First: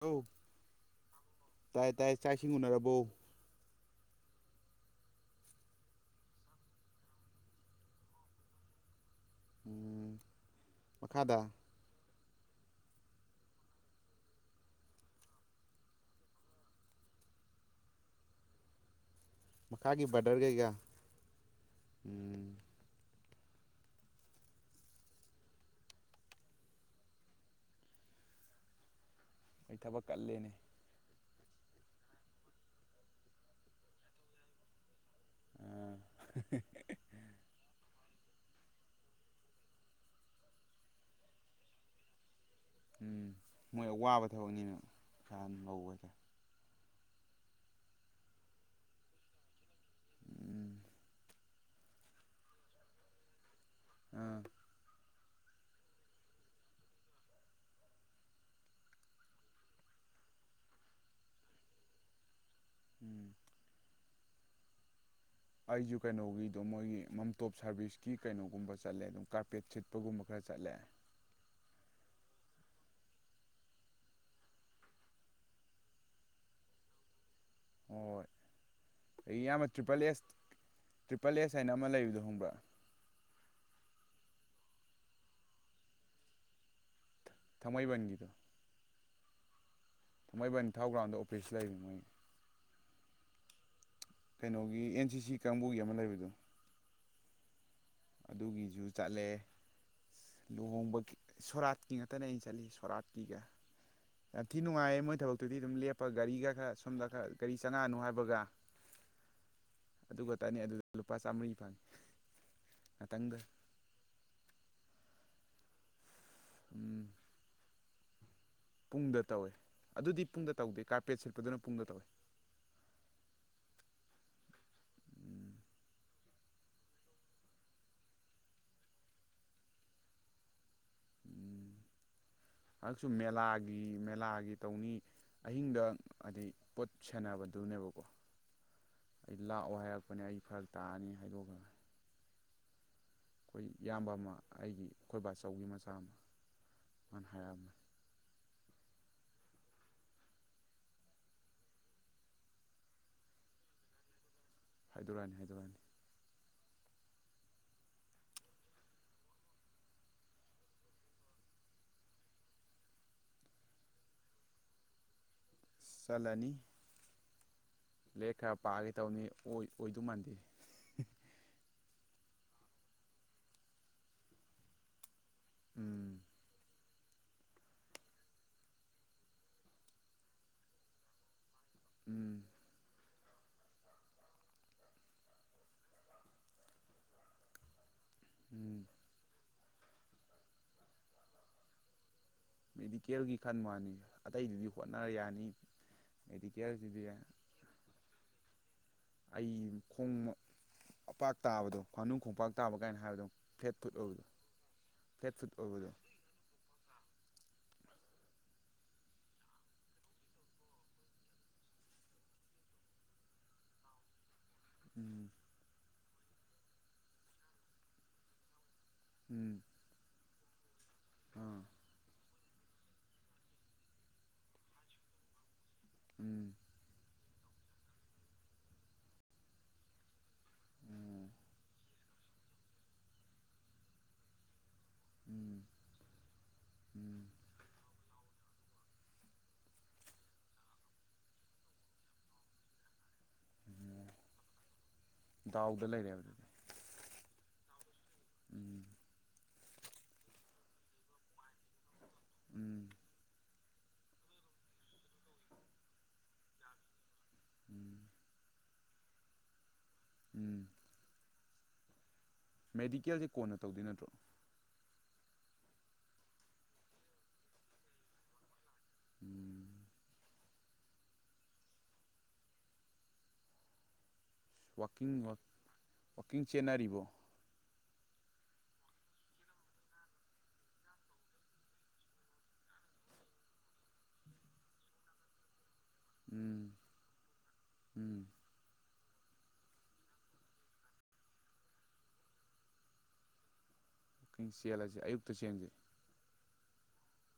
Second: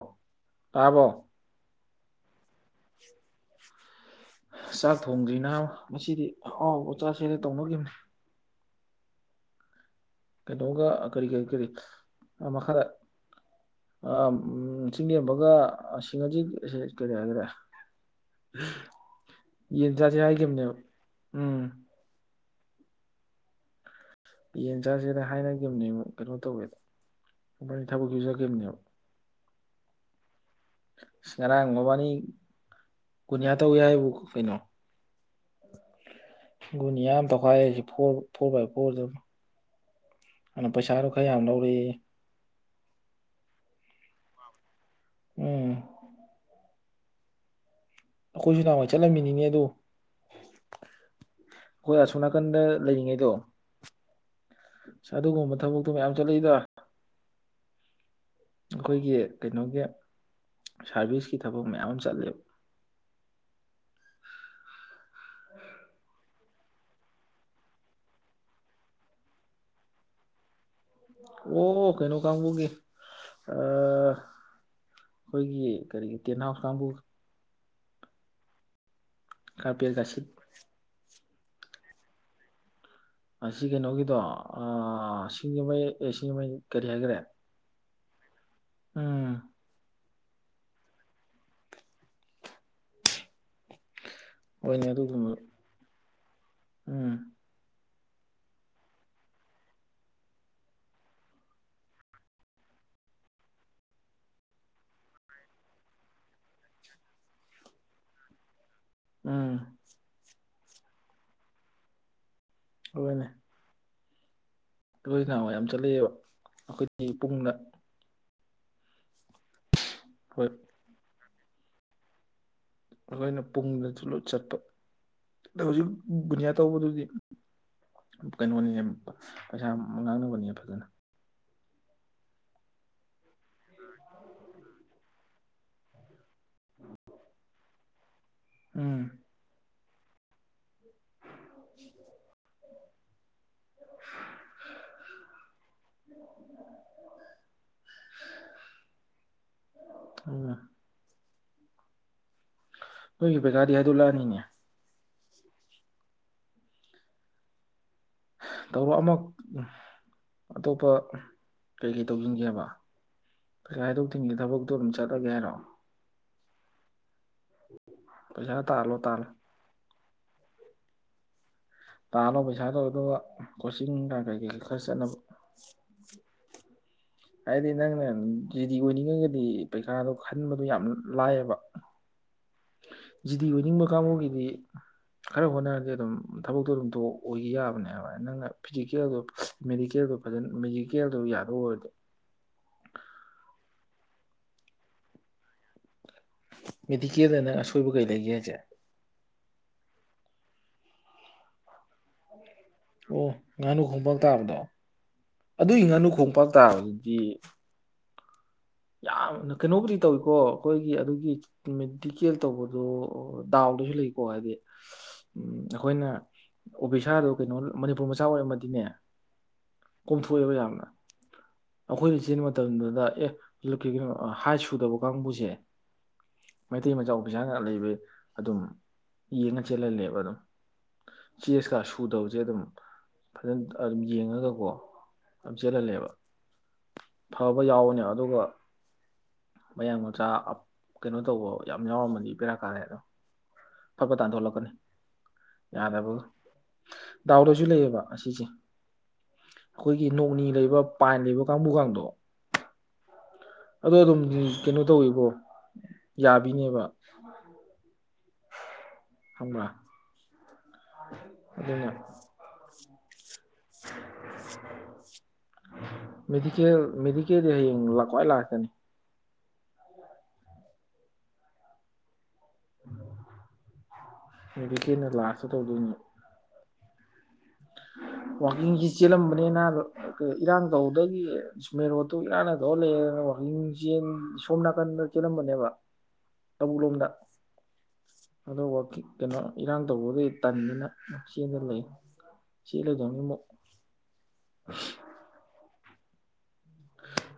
ꯂꯣ ꯇꯥꯔꯕꯣ ꯇꯥꯏ ꯇꯥꯏꯌꯦ ꯆꯥꯛ ꯏꯁꯤꯡ ꯎꯅꯔꯕꯣ ꯆꯥꯛ ꯊꯣꯡꯗ꯭ꯔꯤ ꯅꯕꯥ ꯉꯁꯤꯗꯤ ꯑꯍꯥꯎꯕ ꯆꯥꯛꯁꯦꯅ ꯇꯧꯅꯒꯤꯕꯅꯤ ꯎꯝ ꯀꯩꯅꯣꯒ ꯑ ꯀꯔꯤ ꯀꯔꯤ ꯃꯈꯥꯗ ꯀꯔꯤ ꯑ ꯃꯈꯥꯗ ꯑꯝ ꯎꯝ ꯆꯤꯡꯂꯦꯝꯕꯒ ꯑ ꯁꯤꯡꯉꯖꯤꯠ ꯀꯔꯤ ꯍꯥꯏꯒꯔꯦ ꯌꯦꯟ ꯃꯈꯥꯒꯤ ꯆꯥꯖꯤ ꯕ꯭ꯔꯗꯔꯈꯩꯒ ꯍꯥꯏꯒꯤꯕꯅꯦꯕ ꯎꯝ ꯎꯝ ꯌꯦꯟ ꯆꯥꯖꯦꯅ ꯍꯥꯏꯅꯒꯤꯕꯅꯦ ꯀꯩꯅꯣ ꯇꯧꯋꯦꯕ ꯃꯕꯥꯟꯅꯤ ꯊꯕꯛ ꯁꯨ ꯆꯠꯈꯤꯕꯅꯦꯕ ꯅꯣꯏ ꯊꯕꯛ ꯀꯜꯂꯦꯅꯦ ꯑꯁ ꯉꯔꯥꯡ ꯃꯕꯥꯅꯤ ꯀꯨꯟꯌꯥ ꯇꯧꯏ ꯍꯥꯏꯕꯨ ꯀꯩꯅꯣ [unintelligible] ꯒꯨꯟꯅꯤꯌꯥ ꯑꯝ ꯇꯧꯈꯥꯏ ꯑꯩꯁꯦ ꯐꯣꯔ ꯐꯣꯔ ꯕꯥꯏ ꯐꯣꯔꯗ ꯑꯗꯨꯅ ꯄꯩꯁꯥꯗꯣ ꯈꯔ ꯌꯥꯝ ꯂꯧꯔꯛꯑꯦꯌꯦ ꯎꯝ ꯃꯣꯏꯗꯨ ꯋꯥꯕ ꯊꯕꯛꯅꯤꯅ ꯀꯥꯟ ꯎꯝ ꯂꯩꯕ ꯍꯥꯏꯇꯔꯦ ꯑꯩꯈꯣꯏꯁꯨ ꯅꯍꯥꯟꯋꯥꯏ ꯆꯠꯂꯝꯃꯤꯅꯤꯅꯦ ꯑꯗꯨ ꯎꯝ ꯑꯈꯣꯏ ꯑꯁꯣꯝ ꯅꯥꯀꯟꯗ ꯂꯩꯔꯤꯉꯩꯗꯣ ꯎꯝ ꯑꯁ ꯑꯗꯨꯒꯨꯝꯕ ꯊꯕꯛꯇꯣ ꯃꯌꯥꯝ ꯆꯠꯂꯛꯏꯗ ꯑꯩꯈꯣꯏꯒꯤ ꯀꯩꯅꯣꯒꯤ ꯁꯥꯔꯚꯤꯁꯀꯤ ꯊꯕꯛ ꯃꯌꯥꯝ ꯑꯃ ꯆꯠꯂꯦꯕ ꯎꯝ ꯑꯩꯖꯨ ꯀꯩꯅꯣꯒꯤꯗꯣ ꯃꯣꯏꯒꯤ ꯃꯝꯇꯣꯞ ꯁꯥꯔꯚꯤꯁꯀꯤ ꯀꯩꯅꯣꯒꯨꯝꯕ ꯆꯠꯂꯦ ꯑꯗꯨꯝ ꯀꯥꯔꯄꯦꯠ ꯁꯤꯠꯄꯒꯨꯝꯕ ꯈꯔ ꯆꯠꯂꯦ ꯑꯣ ꯑꯣ ꯀꯩꯅꯣ ꯀꯥꯡꯒꯨꯒꯤ ꯑ ꯑꯩꯈꯣꯏꯒꯤ ꯀꯔꯤ ꯇꯦꯟꯍꯥꯎꯁ ꯀꯥꯡꯒꯨ ꯍꯣꯏ ꯏꯌꯥꯝꯕ ꯇ꯭ꯔꯤꯄꯜ ꯀꯥꯔꯄꯦꯠꯀ ꯁꯤꯠ ꯑꯦꯁ ꯇ꯭ꯔꯤꯄꯜ ꯑꯦꯁ ꯍꯥꯏꯅ ꯑꯃ ꯂꯩꯕꯗꯣ ꯈꯪꯕ꯭ꯔꯥ ꯑꯁꯤ ꯀꯩꯅꯣꯒꯤꯗꯣ ꯑ ꯁꯤꯡꯖꯃꯩ ꯑꯦ ꯁꯤꯡꯖꯃꯩ ꯀꯔꯤ ꯍꯥꯏꯒꯔꯦ ꯊꯥꯡꯃꯩꯕꯟꯒꯤꯗꯣ ꯎꯝ ꯊꯥꯡꯃꯩꯕꯟ ꯊꯥꯎ ꯒ꯭ꯔꯥꯎꯟꯗ ꯑꯣꯐꯤꯁ ꯂꯩꯕꯅꯦ ꯃꯣꯏꯒꯤ ꯀꯩꯅꯣꯒꯤ ꯍꯣꯏꯅꯦ ꯑꯦꯟ ꯁꯤ ꯑꯗꯨꯒꯨꯝꯕ ꯁꯤ ꯀꯥꯡꯕꯨꯒꯤ ꯑꯃ ꯂꯩꯕꯗꯣ ꯎꯝ ꯑꯗꯨꯒꯤꯁꯨ ꯆꯠꯂꯦ ꯂꯨꯍꯣꯡꯕꯒꯤ ꯁꯣꯔꯥꯠꯀꯤ ꯉꯥꯛꯇꯅ ꯑꯩꯅ ꯆꯠꯂꯤ ꯁꯣꯔꯥꯠꯀꯤꯒ ꯌꯥꯝ ꯊꯤ ꯅꯨꯡꯉꯥꯏꯌꯦ ꯃꯣꯏ ꯊꯕꯛꯇꯨꯗꯤ ꯑꯗꯨꯝ ꯂꯦꯞꯄꯒ ꯒꯥꯔꯤꯒ ꯈꯔ ꯁꯣꯝꯗ ꯈꯔ ꯒꯥꯔꯤ ꯆꯪꯉꯛꯑꯅꯣ ꯍꯥꯏꯕꯒ ꯎꯝ ꯑꯗꯨ ꯈ ꯇꯅꯤ ꯑꯗꯨꯗ ꯂꯨꯄꯥ ꯆꯥꯃꯔꯤ ꯐꯪꯉꯤ ꯉꯥꯛꯇꯪꯗ ꯂꯣꯏꯅꯥ ꯌꯥꯝ ꯆꯠꯂꯛꯑꯦꯕ ꯎꯝ ꯑꯩꯈꯣꯏꯗꯤ ꯄꯨꯡꯗ ꯄꯨꯡꯗ ꯇꯧꯋꯦ ꯑꯗꯨꯗꯤ ꯍꯣꯏ ꯄꯨꯡꯗ ꯇꯧꯗꯦ ꯀꯥꯔꯄꯦꯠ ꯁꯤꯠꯄꯗꯨꯅ ꯄꯨꯡꯗ ꯇꯧꯏꯦ ꯑꯩꯈꯣꯏꯅ ꯄꯨꯡꯗꯂꯣꯠ ꯆꯠꯄ ꯎꯝ ꯑꯗ ꯍꯧꯖꯤꯛ ꯒꯨꯅꯤꯌꯥ ꯇꯧꯕꯗꯨꯗꯤ ꯀꯩꯅꯣꯅꯤꯅꯦ ꯄꯩꯁꯥ ꯉꯥꯡꯅꯕꯅꯦ ꯐꯖꯅ ꯎꯝ ꯍꯟꯗꯛꯁꯨ ꯃꯦꯂꯥꯒꯤ ꯃꯦꯂꯥꯒꯤ ꯇꯧꯅꯤ ꯑꯍꯤꯡꯗ ꯍꯥꯏꯩ ꯄꯣꯠ ꯁꯦꯅꯕꯗꯨꯅꯦꯕꯀꯣ ꯎꯝ ꯑꯩ ꯂꯥꯛꯑꯣ ꯍꯥꯏꯔꯛꯄꯅꯦ ꯑꯩ ꯐꯔꯛ ꯇꯥꯔꯅꯤ ꯍꯥꯏꯗꯣꯛꯈ꯭ꯔꯅꯤ ꯑꯩꯈꯣꯏ ꯏꯌꯥꯝꯕ ꯑꯃ ꯑꯩꯒꯤ ꯑꯩꯈꯣꯏꯕꯥꯆꯧꯒꯤ ꯃꯆꯥ ꯑꯃ ꯃꯥꯅ ꯍꯥꯏꯔꯛꯑꯝꯃꯦ ꯎꯝ ꯅꯣꯏꯒꯤ ꯄꯩꯀꯥꯗꯤ ꯍꯥꯏꯗ ꯂꯥꯛꯑꯅꯤꯅꯦ ꯍꯥꯏꯗꯣꯔꯥꯅꯤ ꯍꯥꯏꯗꯣꯔꯅꯤ ꯇꯔꯣ ꯑꯃꯨꯛ ꯑꯇꯣꯞꯄ ꯀꯔꯤꯀꯩ ꯇꯧꯁꯤꯟꯒꯦꯕ ꯄꯩꯁꯥ ꯍꯥꯏꯗꯣꯛꯇꯤꯟꯒꯤ ꯊꯕꯛꯇꯣ ꯑꯗꯨꯝ ꯆꯠꯂꯒꯦ ꯍꯥꯏꯔꯣ ꯆꯂꯅꯤ ꯂꯦꯛ ꯄꯩꯁꯥ ꯈꯔ ꯄꯥꯒꯦ ꯇꯥꯜꯂꯣ ꯇꯧꯅꯤ ꯇꯥꯜꯂꯣ ꯑꯣꯏꯗꯃꯥꯟꯗꯦ ꯇꯥꯜꯂꯣ ꯄꯩꯁꯥ ꯇꯧꯋ ꯑꯗꯨꯒ ꯀꯣꯆꯤꯡ ꯀ ꯀꯩꯀꯩꯁꯨ ꯈꯔ ꯆꯠꯅꯕ ꯎꯝ ꯍꯥꯏꯗꯤ ꯅꯪꯅ ꯖꯤ ꯗꯤ ꯑꯣꯏꯅꯤꯡꯉꯒꯗꯤ ꯄꯩꯈꯥꯗꯣ ꯈꯟꯕꯗꯣ ꯌꯥꯝ ꯂꯥꯏꯑꯕ ꯎꯝ ꯖꯤꯗꯤ ꯑꯣꯏꯅꯤꯡꯕ ꯀꯥꯡꯕꯨꯒꯤꯗꯤ ꯈꯔ ꯍꯣꯠꯅꯔꯗꯤ ꯑꯗꯨꯝ ꯊꯕꯛꯇꯣ ꯑꯗꯨꯝꯑꯣ ꯑꯣꯏꯈꯤ ꯌꯥꯕꯅꯦꯕ ꯅꯪꯅ ꯎꯝ ꯐꯤꯖꯤꯀꯦꯜꯗꯣ ꯃꯦꯗꯤꯀꯦꯜꯗꯣ ꯐꯖꯅ ꯃꯦꯖꯤꯀꯦꯜꯗꯣ ꯌꯥꯗꯧ ꯑꯣꯏꯔꯗꯣ ꯃꯦꯗꯤꯀꯦꯜꯒꯤ ꯈꯟ ꯃꯥꯅꯤ ꯑꯇꯩꯗꯨꯗꯤ ꯍꯣꯠꯅꯔ ꯌꯥꯅꯤ ꯃꯦꯗꯤꯀꯦꯜꯁꯤꯗꯤ ꯃꯤꯗꯤꯤꯀꯦꯗꯅ ꯑꯁꯣꯏꯕ ꯀꯩ ꯂꯩꯒꯦ ꯍꯥꯏꯁꯦ ꯑꯩ ꯈꯣꯡ ꯑꯄꯥꯛ ꯇꯥꯕꯗꯣ ꯐꯥꯅꯨ ꯈꯣꯡꯄꯥꯛ ꯇꯥꯕ ꯀꯥꯏꯅ ꯑꯣ ꯍꯥꯏꯕꯗꯣ ꯐ꯭ꯂꯦꯠ ꯉꯥꯅꯨ ꯐꯨꯠ ꯈꯣꯡꯄꯥꯛ ꯑꯣꯏꯕꯗꯣ ꯇꯥꯕꯗꯣ ꯐ꯭ꯂꯦꯠ ꯐꯨꯠ ꯑꯗꯨꯒꯤ ꯑꯣꯏꯕꯗꯣ ꯉꯥꯅꯨ ꯈꯣꯡꯄꯥꯛ ꯇꯥꯕꯗꯨꯗꯤ ꯌꯥꯝꯅ ꯀꯩꯅꯣꯕꯨꯗꯤ ꯇꯧꯏꯀꯣ ꯑꯩꯈꯣꯏꯒꯤ ꯑꯗꯨꯒꯤ ꯃꯦꯗꯤꯀꯦꯜ ꯇꯧꯕꯗꯣ ꯗꯥꯎꯗꯁꯨ ꯂꯩꯀꯣ ꯍꯥꯏꯗꯤ ꯎꯝ ꯎꯝ ꯑꯩꯈꯣꯏꯅ ꯑꯣꯕꯤꯁꯥꯗꯨ ꯀꯩꯅꯣ ꯃꯅꯤꯄꯨꯔ ꯃꯆꯥ ꯑꯣꯏꯔꯝꯃꯗꯤꯅꯦ ꯎꯝ ꯀꯣꯝꯊꯣꯛꯑꯦꯕ ꯌꯥꯝꯅ ꯑꯥ ꯑꯩꯈꯣꯏꯅ ꯆꯦꯟꯕ ꯃꯇꯝꯗꯨꯗ ꯑꯦ ꯀꯣ ꯍꯥꯏ ꯁꯨꯗꯕ ꯀꯥꯡꯕꯨꯁꯦ ꯎꯝ ꯃꯩꯇꯩ ꯃꯆꯥꯎ ꯄꯁꯥꯅ ꯂꯩꯕ ꯑꯗꯨꯝ ꯌꯦꯡꯉ ꯆꯦꯜꯍꯜꯂꯦꯕ ꯑꯗꯨꯝ ꯎꯝ ꯆꯦꯁꯀ ꯁꯨꯗꯕꯁꯦ ꯑꯗꯨꯝ ꯐꯖꯅ ꯑꯗꯨꯝ ꯌꯦꯡꯉꯒꯀꯣ ꯌꯥꯝ ꯆꯦꯜꯍꯜꯂꯦꯕ ꯎꯝ ꯐꯕ ꯌꯥꯎꯋꯅꯦ ꯑꯗꯨꯒ ꯃꯌꯥꯡ ꯃꯆꯥ ꯀꯩꯅꯣ ꯇꯧꯕ ꯌꯥꯝ ꯌꯥꯎꯔꯝꯃꯗꯤ ꯄꯦꯔꯥ ꯀꯥꯂꯦ ꯑꯗꯣ ꯎꯝ ꯐꯕ ꯇꯥꯟꯊꯣꯛꯂꯛꯀꯅꯤ ꯗꯥꯎꯗ ꯌꯥꯗꯕ ꯂꯩꯔꯦꯕ ꯑꯗꯨꯗꯤ ꯗꯥꯎꯗꯁꯨ ꯂꯩꯌꯦꯕ ꯑꯁꯤꯁꯦ ꯎꯝ ꯑꯩꯈꯣꯏꯒꯤ ꯅꯣꯛꯅꯤ ꯂꯩꯕ ꯄꯥꯟ ꯂꯩꯕ ꯀꯥꯡꯕꯨ ꯀꯥꯡꯗꯣ ꯎꯝ ꯑꯗꯣ ꯑꯗꯨꯝ ꯀꯩꯅꯣ ꯇꯧꯋꯕꯣ ꯌꯥꯕꯤꯅꯦꯕ ꯎꯝ ꯈꯪꯕꯔꯥ ꯎꯝ ꯑꯗꯨꯟꯅ ꯃꯦꯗꯤꯀꯦꯜꯁꯦ ꯀꯣꯟꯅ ꯇꯧꯗꯣꯏ ꯅꯠꯇ꯭ꯔꯣ ꯃꯦꯗꯤꯀꯦꯜ ꯃꯦꯗꯤꯀꯦꯜꯗꯤ ꯍꯌꯦꯡ ꯂ ꯈ꯭ꯋꯥꯏ ꯂꯥꯁꯇꯅꯤ ꯎꯝ ꯃ‌ꯦꯗꯤꯀ‌ꯦꯜꯅ ꯋꯥꯛꯀꯤꯡ ꯂꯥꯥꯁꯇ ꯇꯧꯗꯣꯏꯅꯦ ꯋꯥꯛꯀꯤꯡ ꯆꯦꯟꯅꯔꯤꯕꯣ ꯋꯥꯛꯀꯤꯡꯁꯤ ꯆꯦꯜꯂꯝꯕꯅꯤ ꯅꯥꯕꯥ ꯏꯔꯥꯡ ꯇꯧꯕꯗꯒꯤ ꯏꯁ ꯃꯦꯟ ꯔꯣꯠꯇꯨ ꯏꯔꯥꯡꯅ ꯇꯧꯔ ꯂꯩ ꯋꯥꯛꯀꯤꯡ ꯆꯦꯟ ꯁꯣꯝ ꯅꯥꯀꯟꯗ ꯆꯦꯜꯂꯝꯕꯅꯦꯕ ꯎꯝ ꯇꯧꯕꯨꯜ ꯂꯣꯝꯗ ꯎꯝ ꯑꯗ‌ꯣ ꯋꯥꯛꯀꯤꯡ ꯀꯩꯅꯣ ꯏꯔꯥꯡ ꯇꯧꯕꯗꯨꯏ ꯇꯟꯗꯅ ꯆꯦꯟꯗꯅ ꯂꯩ ꯆ‌ꯦꯜꯂꯗꯝꯅꯤ ꯃꯨꯛ ꯋꯀꯤꯡ ꯆꯦꯜꯂꯁꯦ ꯑꯌꯨꯛꯇ ꯆꯦꯟꯁꯦ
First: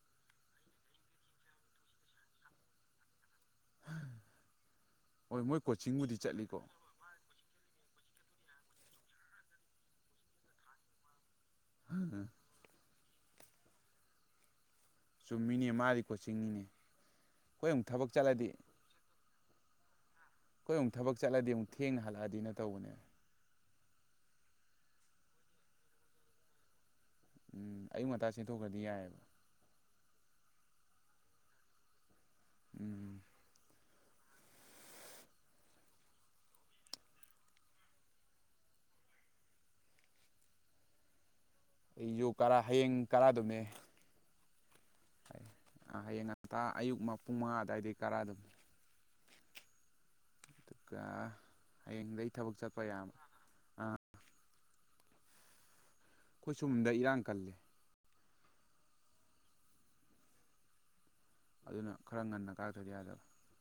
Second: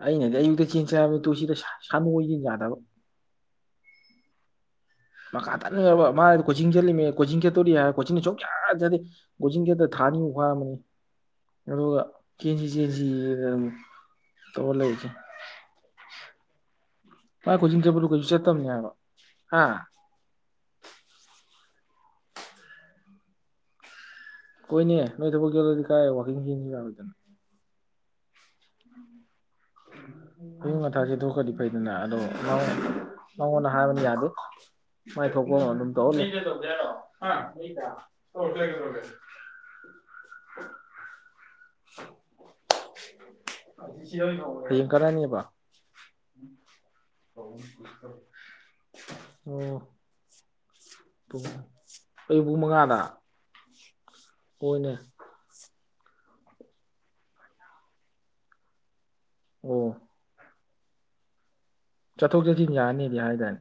ꯑꯩꯅꯗꯤ ꯑꯌꯨꯛꯇ ꯆꯦꯟ ꯍꯥꯏꯕꯅꯤ ꯇꯨ ꯁꯤꯗ ꯁꯥꯟꯅ‌ꯣꯏꯁꯤꯅ ꯌꯥꯗꯕ ꯍꯣꯏ ꯃꯈꯥ ꯃꯣꯏ ꯇꯟꯈ꯭ꯔꯕ ꯀꯣꯆꯤꯡꯕꯨꯗꯤ ꯃꯥꯗꯤ ꯆꯠꯂꯤꯀꯣ ꯀꯣꯆꯤꯡ ꯆꯠꯂꯤꯃꯦ ꯀꯣꯆꯤꯡ ꯆꯠꯇꯣꯔꯤ ꯍꯥꯏꯔ ꯀꯣꯆꯤꯡꯗꯤ ꯁꯨꯡꯆꯠ ꯆꯠꯇ‌ꯦ ꯀꯣꯆꯤꯡ ꯆꯠꯇ ꯊꯥ ꯅꯤꯃꯨꯛ ꯐꯥꯔꯝꯃꯅꯤ ꯑꯗꯨꯒ ꯆꯦꯟꯁꯤ ꯆꯦꯟꯁꯤꯗ ꯑꯃꯨꯛ ꯇꯧ ꯂꯩꯏꯁꯦ ꯆꯨꯝꯃꯤꯅꯦ ꯃꯥꯗꯤ ꯀꯣꯆꯤꯡꯅꯤꯅꯦ ꯃꯥ ꯑꯩꯈꯣꯏ ꯀ‌ꯣꯆꯤꯡ ꯑꯃꯨꯛ ꯆꯠꯄꯗ‌ꯣ ꯊꯕꯛ ꯀꯩꯁꯨ ꯆꯠꯂꯗꯤ ꯆꯠꯇꯝꯅ‌ꯦ ꯍꯥꯕ ꯍꯥ ꯑꯩꯈꯣꯏ ꯑꯃꯨꯛ ꯊꯕꯛ ꯆꯠꯂꯗꯤ ꯑꯃꯨꯛ ꯊꯦꯡꯅ ꯍꯜꯂꯛꯑꯗꯤꯅ ꯇꯧꯕꯅꯦ ꯀꯣꯏꯅꯦ ꯅꯣꯏ ꯊꯕꯛ ꯆꯠꯂꯗꯤ ꯀꯥꯏ ꯋꯥꯀꯤꯡ ꯆ‌ꯦꯟꯁꯤ ꯌꯥꯔ‌ꯣꯏꯗꯅ ꯌꯥꯔꯣꯏꯗꯅ ꯎꯝ ꯑꯌꯨꯛ ꯉꯟꯇꯥ ꯆꯦꯟꯊꯣꯛꯈ꯭ꯔꯗꯤ ꯌꯥꯏꯕ ꯑꯌꯨꯛ ꯉꯟꯇꯥ ꯆ‌ꯦꯟꯊ‌ꯣꯛꯈ꯭ꯔꯗꯤ ꯐꯩꯗꯅ ꯑꯗꯣ ꯃ ꯎꯝ ꯃꯉꯣꯟ ꯍꯥꯏꯕ ꯌꯥꯗꯦ ꯃꯥꯏ ꯊꯣꯛꯄꯝ ꯑꯗꯨꯝ ꯇꯧ ꯂꯩ [unintelligible] ꯑꯣ [unintelligible] ꯑꯩ ꯌꯨ ꯀꯔꯥ ꯍꯌꯦꯡ ꯀꯔꯥꯗꯨꯝꯃꯦ [unintelligible] ꯍꯌ‌ꯦꯡ ꯀꯥꯔ ꯍ ꯑ ꯍꯌꯦꯡ ꯉꯟꯇꯥ ꯑꯌꯨꯛ ꯃ ꯄꯨꯡ ꯃꯉꯥ ꯑꯗꯥꯏꯗꯒꯤ ꯀꯔꯑꯗꯨꯝꯅꯤ ꯑꯣ ꯑꯗꯨꯒ ꯄꯨꯡ ꯍꯌꯦꯡꯗꯒꯤ ꯑꯌꯨꯛ ꯊꯕꯛ ꯆꯠꯄ ꯌꯥꯝ ꯀ‌ꯣꯟꯅ ꯑꯩꯈꯣꯏ ꯁꯨꯝꯗ ꯏꯔꯥꯡ ꯀꯜꯂꯦ ꯑꯣ ꯑꯗꯨꯅ ꯈꯔ ꯆꯠꯊꯣꯛ ꯉꯟꯅ ꯆꯠꯁꯤꯟ ꯀꯥꯔꯛꯇ꯭ꯔꯗꯤ ꯌꯥꯅꯤꯗꯤ ꯌꯥꯗꯕ ꯍꯥꯏꯗꯥꯏꯅꯦ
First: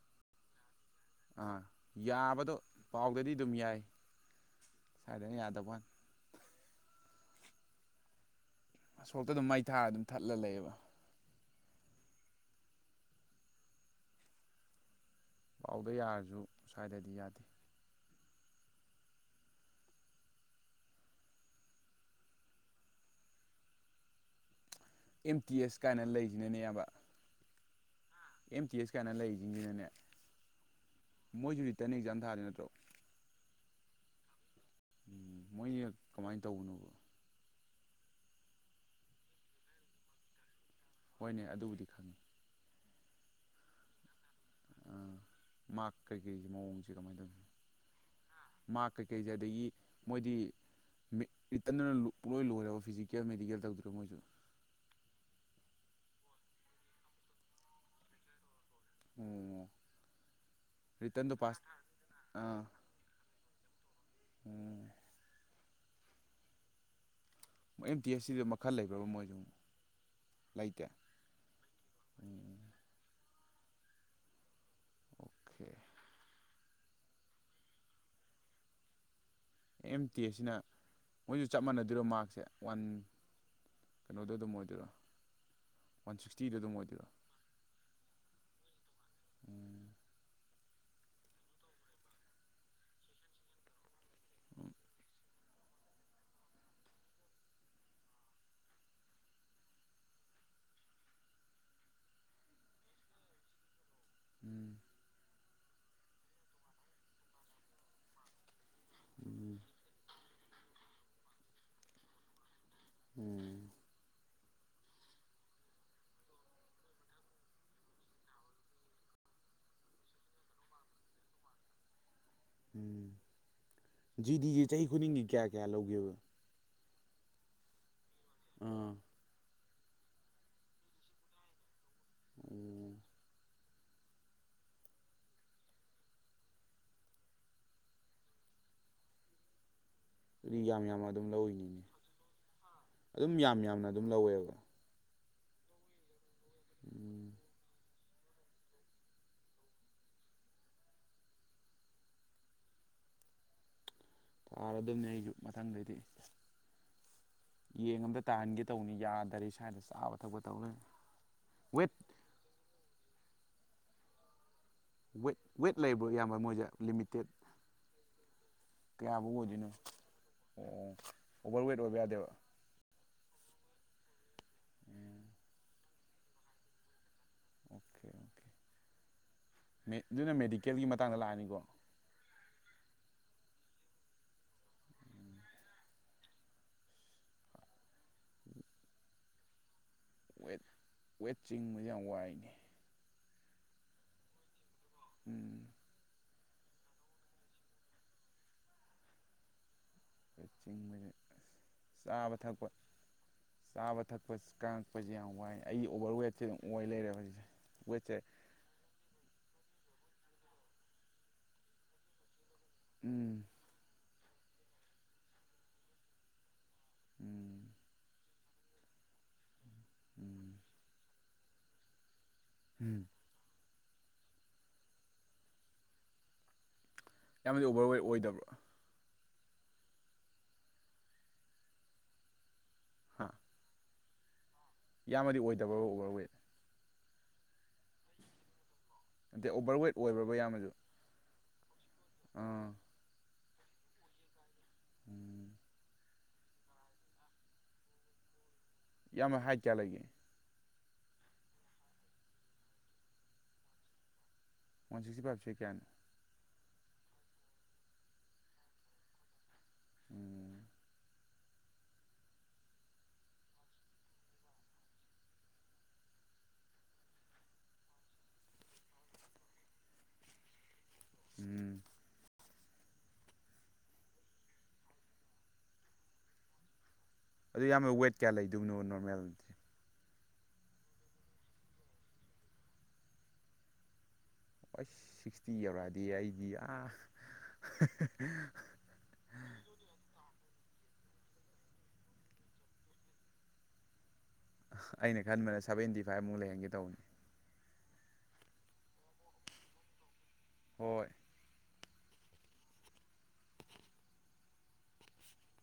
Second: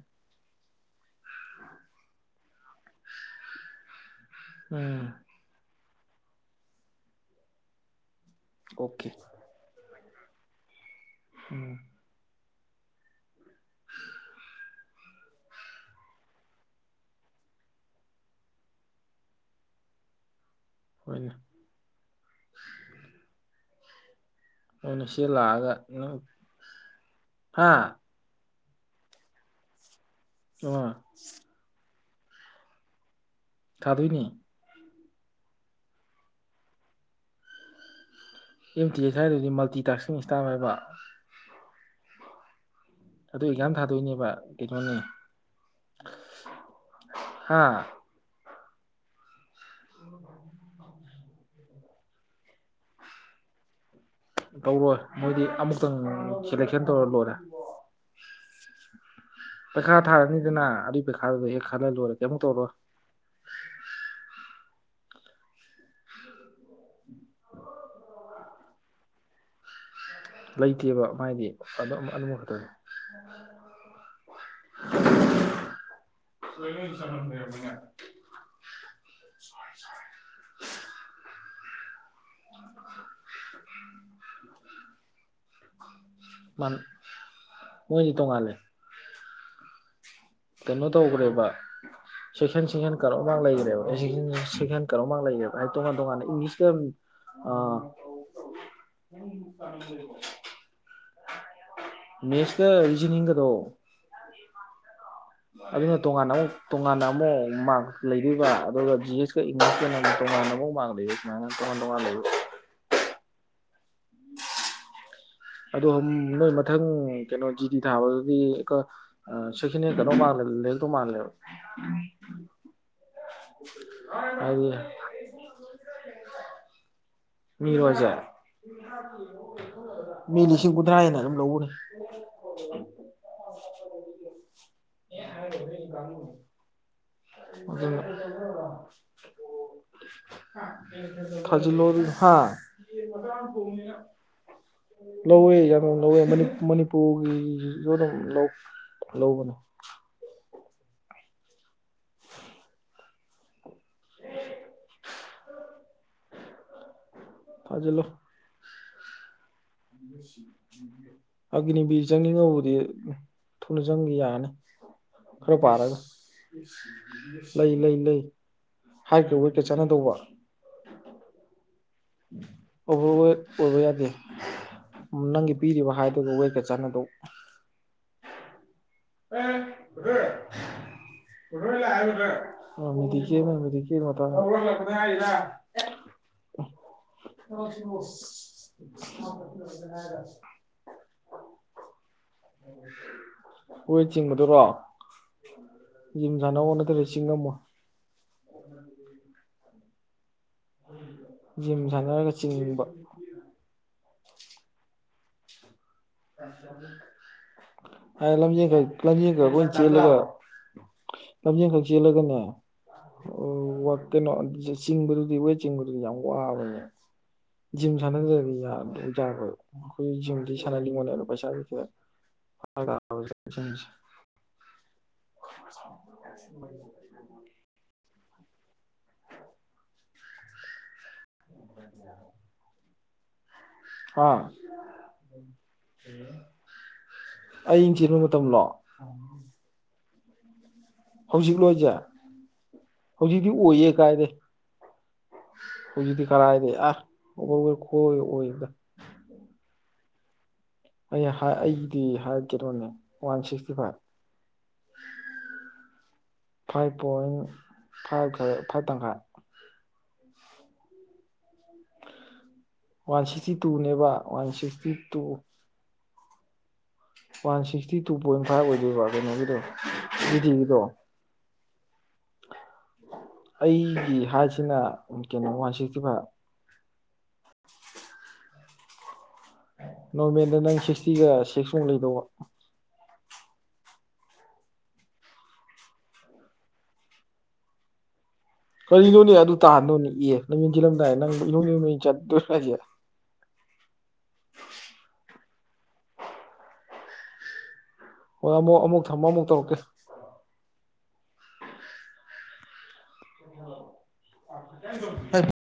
ꯑꯥ ꯌꯥꯕꯗꯣ ꯄꯥꯎꯗꯗꯤ ꯑꯗꯨꯝ ꯌꯥꯏ ꯎꯝ ꯁꯋꯥꯏꯗꯅ ꯌꯥꯗꯕ ꯋꯥꯅꯤ ꯑꯣꯀꯦ ꯁꯣꯛꯇ ꯑꯗꯨꯝ ꯃꯩ ꯊꯥꯔ ꯑꯗꯨꯝ ꯊꯠꯂ ꯂꯩꯕ ꯎꯝ ꯄꯥꯎꯗ ꯌꯥꯔꯖꯨ ꯁ꯭ꯋꯥꯏꯗꯗꯤ ꯌꯥꯗꯦ ꯍ‌ꯣꯏꯟ ꯃꯣꯏꯅ ꯁꯤ ꯑꯦꯝ ꯇꯤ ꯂꯥꯛꯑꯒ ꯑꯦꯁ ꯀꯥꯏꯅ ꯅꯪ ꯂꯩꯁꯤꯅꯅꯦ ꯑꯌꯥꯝꯕ ꯍꯥ ꯑꯦꯝ ꯇꯤ ꯑꯦꯁ ꯀꯥꯏꯅ ꯂꯩꯔꯤꯁꯤꯡꯁꯤꯅꯅꯦ ꯑ‌ꯣ ꯃꯣꯏꯁꯨ ꯔꯤꯇꯟ ꯑꯦꯛꯖꯥꯝ ꯊꯥꯗ‌ꯣꯏ ꯅꯠꯇ꯭ꯔꯣ ꯊꯥꯗꯣꯏꯅꯦ ꯎꯝ ꯃꯣꯏꯁꯤ ꯀꯃꯥꯏꯟ ꯇꯧꯕꯅꯣꯕ ꯑꯦꯝ ꯇꯤ ꯑꯦꯁ ꯍꯥꯏꯗꯨꯗꯤ ꯃꯜꯇꯤ ꯇꯥꯛꯁꯀꯤꯡ ꯏꯁꯇꯥꯞ ꯍꯥꯏꯕ ꯍꯣꯏꯅꯦ ꯑꯗꯨꯕꯨꯗꯤ ꯈꯪꯉꯤ ꯑꯗꯨ ꯑꯦꯛꯖꯥꯝ ꯊꯥꯗꯣꯏꯅꯦꯕ ꯀꯩꯅꯣꯅꯤ ꯃꯔ ꯀꯩꯀꯩꯒꯤ ꯃꯑꯣꯡꯁꯦ ꯀꯃꯥꯏꯅ ꯇꯧꯅꯤ ꯍꯥ ꯃꯥꯔ ꯀꯩꯀꯩꯁꯦ ꯑꯗꯒꯤ ꯃꯣꯏꯗꯤ ꯔꯤꯇꯟꯗꯨꯅ ꯂꯣꯏ ꯂꯣꯏꯔꯦꯕ ꯐꯤꯖꯤꯀꯦꯜ ꯃꯦꯗꯤꯀꯦꯜ ꯇꯧꯗꯣꯏꯔꯣ ꯃꯣꯏꯁꯨ ꯇꯧꯔꯣꯏ ꯃꯣꯏꯗꯤ ꯑꯃꯨꯛꯇꯪ ꯁꯦꯂꯦꯛꯁꯟ ꯇꯧꯔ ꯂꯣꯏꯔꯦ ꯑꯣ ꯄꯩꯈꯥ ꯊꯥꯔꯅꯤꯗꯅ ꯑꯗꯨꯏ ꯔꯤꯇꯟꯗꯣ ꯄꯩꯈꯥꯗꯨꯗ ꯍꯦꯛ ꯄꯥꯁ ꯈꯜꯂ ꯂꯣꯏꯔꯦ ꯀꯩꯃꯨꯛ ꯇꯧꯔꯣꯏ ꯎꯝ ꯣꯏ ꯑꯦꯝ ꯇꯤ ꯑꯦꯁ ꯁꯤꯗ ꯃꯈꯜ ꯂꯩꯕ꯭ꯔꯕ ꯃꯣꯏꯁꯨ ꯑꯃ ꯂꯩꯇꯦꯕ ꯃꯥꯥꯏꯗꯤ ꯑꯗꯨꯝꯕ ꯈꯛꯇꯅꯤ ꯑꯣꯀꯦ ꯑꯣꯀꯦ ꯆꯝꯔ ꯑꯦꯝ ꯇꯤ ꯑꯦ ꯁꯤꯅ ꯃꯣꯏꯁꯨ ꯆꯞ ꯃꯥꯟꯅꯗꯣꯏꯔꯣ ꯃꯥꯔꯛꯁꯦ ꯋꯥꯟ ꯀꯩꯅꯣꯗꯣ ꯑꯗꯨꯝ ꯑꯣꯏꯗꯣꯏꯔꯥ ꯋꯥꯟ ꯁꯤꯛꯁ ꯃ ꯃꯣꯏꯗꯤ ꯇꯉꯥꯂꯦ ꯎꯝ ꯀꯩꯅꯣ ꯇꯧꯈ꯭ꯔꯦꯕ ꯆꯦꯛꯁꯟ ꯆꯦꯛꯁꯟ ꯀꯔꯃꯥꯡ ꯂꯩꯈ꯭ꯔꯦꯕ ꯦꯛꯁꯟ ꯀꯩꯅꯣꯃꯛ ꯂꯩ ꯇꯣꯉꯥꯟ ꯇꯣꯉꯥꯟꯅ ꯏꯪꯂꯤꯁꯇ ꯑ ꯃꯦꯠꯁꯀ ꯔꯤꯖꯅꯤꯡꯒꯗꯣ ꯎꯝ ꯑꯗꯨꯅ ꯇꯣꯉꯥꯟꯅ ꯑꯃꯨꯛ ꯇꯣꯉꯥꯟꯅ ꯑꯃꯨꯛ ꯃꯥꯔꯛ ꯂꯩꯕꯤꯕ ꯑꯗꯨꯒ ꯖꯤ ꯑꯦꯁꯀ ꯎꯝ ꯏꯪꯂꯤꯁꯀꯅ ꯇꯣꯉꯥꯟꯥꯟꯕ ꯃꯥꯎ ꯃꯥꯡ ꯂꯩꯕ ꯁꯨꯃꯅ ꯇꯣꯉꯥꯟ ꯇꯣꯉꯥꯟ ꯂꯩꯕ ꯎꯝ ꯑꯗ ꯅꯣꯏ ꯃꯊꯪ ꯀꯩꯅꯣ ꯖꯤ ꯇꯤ ꯊꯥꯕꯗꯨꯗꯤ ꯑ ꯁꯤꯈꯤꯅꯦ ꯀꯩꯅꯣ ꯃꯥ ꯇ ꯃꯥꯜꯂꯦꯕ ꯎꯝ ꯖꯤꯗꯤ ꯍꯥꯏꯗꯤ ꯆꯍꯤ ꯈꯨꯗꯤꯡꯒꯤ ꯀꯌꯥ ꯀꯌꯥ ꯂꯧꯒꯦꯕ ꯃꯤꯔꯣꯖꯦ ꯑꯥ ꯃꯤ ꯂꯤꯁꯤꯡ ꯍꯨꯊ꯭ꯔꯥ ꯍꯅ ꯑꯗꯨꯝ ꯂꯧꯕꯅꯤ ꯎꯝ ꯑꯦ ꯍꯥꯏꯣ ꯔ ꯑꯗꯨ ꯑꯗꯨꯗꯤ ꯌꯥꯝ ꯌꯥꯝꯅ ꯑꯗꯨꯝ ꯂꯧꯔꯤꯅꯤꯅꯦ ꯐꯖꯂꯔꯤ ꯍꯥꯥ ꯑꯗꯨꯝ ꯌꯥꯝ ꯌꯥꯝꯅ ꯑꯗꯨꯝ ꯂꯧꯋꯦꯕ ꯂꯧꯋꯦ ꯌꯥꯝ ꯂꯧꯋꯦ ꯎꯝ ꯃꯅꯤꯄꯨꯔꯒꯤꯁꯨ ꯑꯗꯨꯝ ꯂꯧꯕꯅꯦ ꯊꯥꯔꯗꯕꯅꯦ ꯑꯩꯁꯨ ꯃꯊꯪꯗꯩꯗꯤ ꯊꯥꯖꯤꯜꯂꯣ ꯌꯦꯡꯉꯝꯗ ꯇꯍꯟꯒꯦ ꯇꯧꯅꯤ ꯌꯥꯗꯔꯦ ꯁ꯭ꯋꯥꯏꯗ ꯆꯥꯕ ꯊꯛꯄ ꯇꯧ ꯂꯩꯔꯦ ꯋꯦꯠ ꯑꯒꯤꯅꯤꯕꯤ ꯆꯪꯅꯤꯡꯉꯧꯕꯗꯤ ꯊꯨꯅ ꯆꯪꯒ ꯌꯥꯔꯅꯤ ꯋꯦꯠ ꯈꯔ ꯋꯦꯠ ꯄꯥꯔꯒ ꯂꯩꯕ꯭ꯔ ꯑꯌꯥꯝꯕ ꯃꯣꯏꯁꯦ ꯂꯤꯃꯤꯇꯦꯠ ꯂꯩ ꯂꯩ ꯂꯩ ꯀꯌꯥꯕꯨ ꯍꯥꯏꯠꯀ ꯋꯦꯠꯀ ꯑꯣꯏꯗꯣꯏꯅꯣ ꯆꯥꯟꯅꯗꯧꯕ ꯑꯣ ꯑꯣ ꯑꯣꯚꯔ ꯋꯦꯠ ꯑꯣꯏꯕ ꯌꯥꯗꯦꯕ ꯑꯣꯚꯔꯋꯦꯠ ꯑꯣꯏꯕ ꯌꯥꯗꯦ ꯅꯪꯒꯤ ꯄꯤꯔꯤꯕ ꯍꯥꯏꯗꯨꯒ ꯋꯦꯠꯀ ꯆꯥꯟꯅꯗꯧ ꯑꯣꯀꯦ ꯑꯣꯀꯦ ꯑꯗꯨꯅ ꯃꯦꯗꯤꯀꯦꯜꯒꯤ ꯃꯇꯥꯡꯗ ꯂꯥꯛꯑꯅꯤꯀꯣ [unintelligible] [unintelligible] [unintelligible] ꯋꯦꯠ ꯋꯦꯠ ꯆꯤꯡꯕꯁꯤ ꯌꯥꯝ ꯋꯥꯏꯅꯦ ꯋꯦꯠ ꯆꯤꯡꯕꯗꯨꯔꯣ ꯎꯝ ꯖꯤꯝ ꯁꯥꯟꯅꯧꯑꯣ ꯅꯠꯇ꯭ꯔꯗꯤ ꯆꯤꯡ ꯉꯝꯃꯣꯏ ꯑꯩꯈꯣꯏ ꯆꯤꯡꯕꯗ ꯖꯤꯝ ꯁꯥꯟꯅꯔꯒ ꯆꯥꯕ ꯊꯛꯄ ꯆꯤꯡꯕ [unintelligible] ꯆꯥꯕ ꯊꯛꯄ ꯀꯉꯛꯄꯁꯦ ꯌꯥꯝ ꯋꯥꯏ ꯑꯩ ꯑꯣꯚꯔ ꯋꯦꯠꯁꯦ ꯑꯗꯨꯝ ꯑꯣꯏ ꯂꯩꯔꯦꯕ ꯍꯧꯖꯤꯁꯦ ꯋꯦꯠꯁꯦ [unintelligible] ꯂꯝꯖꯦꯜꯈꯛ ꯑꯣꯏ ꯆꯦꯜꯂꯒ ꯂꯝꯖꯦꯜꯈꯛ ꯆꯦꯜꯂꯒꯅꯦ ꯎꯝ ꯑꯣ ꯀꯩꯅꯣ ꯆꯤꯡꯕꯗꯨꯗꯤ ꯋꯦ ꯆꯤꯡꯕꯗꯨꯗꯤ ꯌꯥꯝ ꯋꯥꯕꯅꯦ ꯎꯝ ꯖꯤꯝ ꯁꯥꯟꯅꯗꯔꯗꯤ ꯌꯥꯔꯣꯏ ꯑꯈꯣꯏ ꯖꯤꯝꯗꯤ ꯎꯝ ꯁꯥꯟ ꯄꯩꯁꯥ ꯎꯝ ꯂꯩꯇꯥꯗꯥꯅ [unintelligible] [unintelligible] ꯌꯥꯝꯕꯗꯤ ꯑꯣꯕꯔꯋꯦꯠ ꯑꯣꯏꯗꯕ꯭ꯔꯣ ꯍꯥꯥ ꯍꯥ ꯌꯥꯝꯃꯗꯤ ꯑꯣꯏꯗꯕ꯭ꯔꯣ ꯑꯣꯕꯔꯋꯦꯠ ꯑꯤꯡ ꯆꯤꯟꯕ ꯃꯇꯝꯂꯣ ꯅꯠꯇꯦ ꯑꯣꯕꯔꯋꯦꯠ ꯑꯣꯏꯕ꯭ꯔꯕ ꯌꯥꯝꯕꯁꯨ ꯍꯧꯖꯤꯛ ꯂꯣ ꯍꯥꯏꯁꯦ ꯑꯥ ꯍꯧꯖꯤꯛꯗꯤ ꯑꯣꯏꯌꯦ ꯀꯥꯏꯗꯩ ꯎꯝ ꯍꯧꯖꯤꯛꯗꯤ ꯀꯔꯥꯏꯗꯩ ꯑ ꯑꯣꯕꯔ ꯋꯦꯠ ꯈꯨꯑꯣꯏ ꯑꯣꯏꯗ ꯌꯥꯝꯕ ꯍꯥꯏꯠ ꯀꯌꯥ ꯂꯩꯒꯦ ꯑꯩ ꯍꯥ ꯑꯩꯗꯤ ꯍꯥꯏꯠ ꯀꯩꯅꯣꯅꯦ one sixty five one sixty ꯐꯥꯏꯚꯁꯦ ꯀꯌꯥꯅꯣ ꯐꯥꯏꯚ ꯄꯣꯏꯟ ꯐꯥꯏꯚ ꯈꯔ ꯐꯥꯏꯚ ꯇꯪꯈꯥꯏ ꯎꯝ ꯋꯥꯟ ꯁꯤꯛꯁꯇꯤ ꯇꯨꯅꯦꯕ one sixty two one sixty two point five ꯑꯣꯏꯗꯣꯏꯕ ꯀꯩꯅꯣꯒꯤꯗꯣ ꯖꯤꯗꯤꯒꯤꯗꯣ ꯎꯝ ꯑꯩꯒꯤ ꯍꯥꯏꯠꯁꯤꯅ ꯀꯩꯅꯣ ꯋꯥꯟ ꯁꯤꯛꯁꯇꯤ ꯐꯥꯏꯚ ꯑꯗꯨ ꯌꯥꯝꯕ ꯋꯦꯠ ꯀꯌꯥ ꯂꯩꯗꯣꯏꯕꯅꯣ ꯅꯣꯔꯃꯦꯜꯗꯤ ꯅꯣꯔꯃꯦꯜꯗ ꯅꯪ ꯁꯤꯛꯁꯇꯤꯒ ꯁꯤꯛꯁꯃꯨꯛ ꯂꯩꯗꯧꯕ ꯍꯁ ꯁꯤꯛꯁꯇꯤ ꯌꯧꯔꯛꯑꯗꯤ ꯑꯩꯗꯤ ꯑꯥ ꯀꯔꯤꯅꯣꯅꯦ ꯑꯗꯨ ꯇꯥꯍꯟꯗꯣꯅꯦ ꯑꯦ ꯂꯝꯖꯦꯜ ꯆꯦꯜꯂꯝꯗꯥꯏ ꯅꯪ ꯏꯅꯣꯏ ꯅꯣꯏꯃꯩ ꯆꯠꯇꯣꯏꯔꯣ ꯍꯥꯏꯁꯦ ꯑꯩꯅ ꯈꯟꯕꯅ ꯁꯕꯦꯟꯇꯤ ꯐꯥꯏꯚꯃꯨꯛ ꯂꯩꯍꯟꯒꯦ ꯇꯧꯕꯅꯤ ꯍꯣꯏ ꯑꯃꯨꯛ ꯑꯃꯨꯛ ꯊꯝꯃꯨ ꯑꯃꯨꯛ ꯇꯧꯔꯛꯀꯦ ꯍꯣꯏ [unintelligible]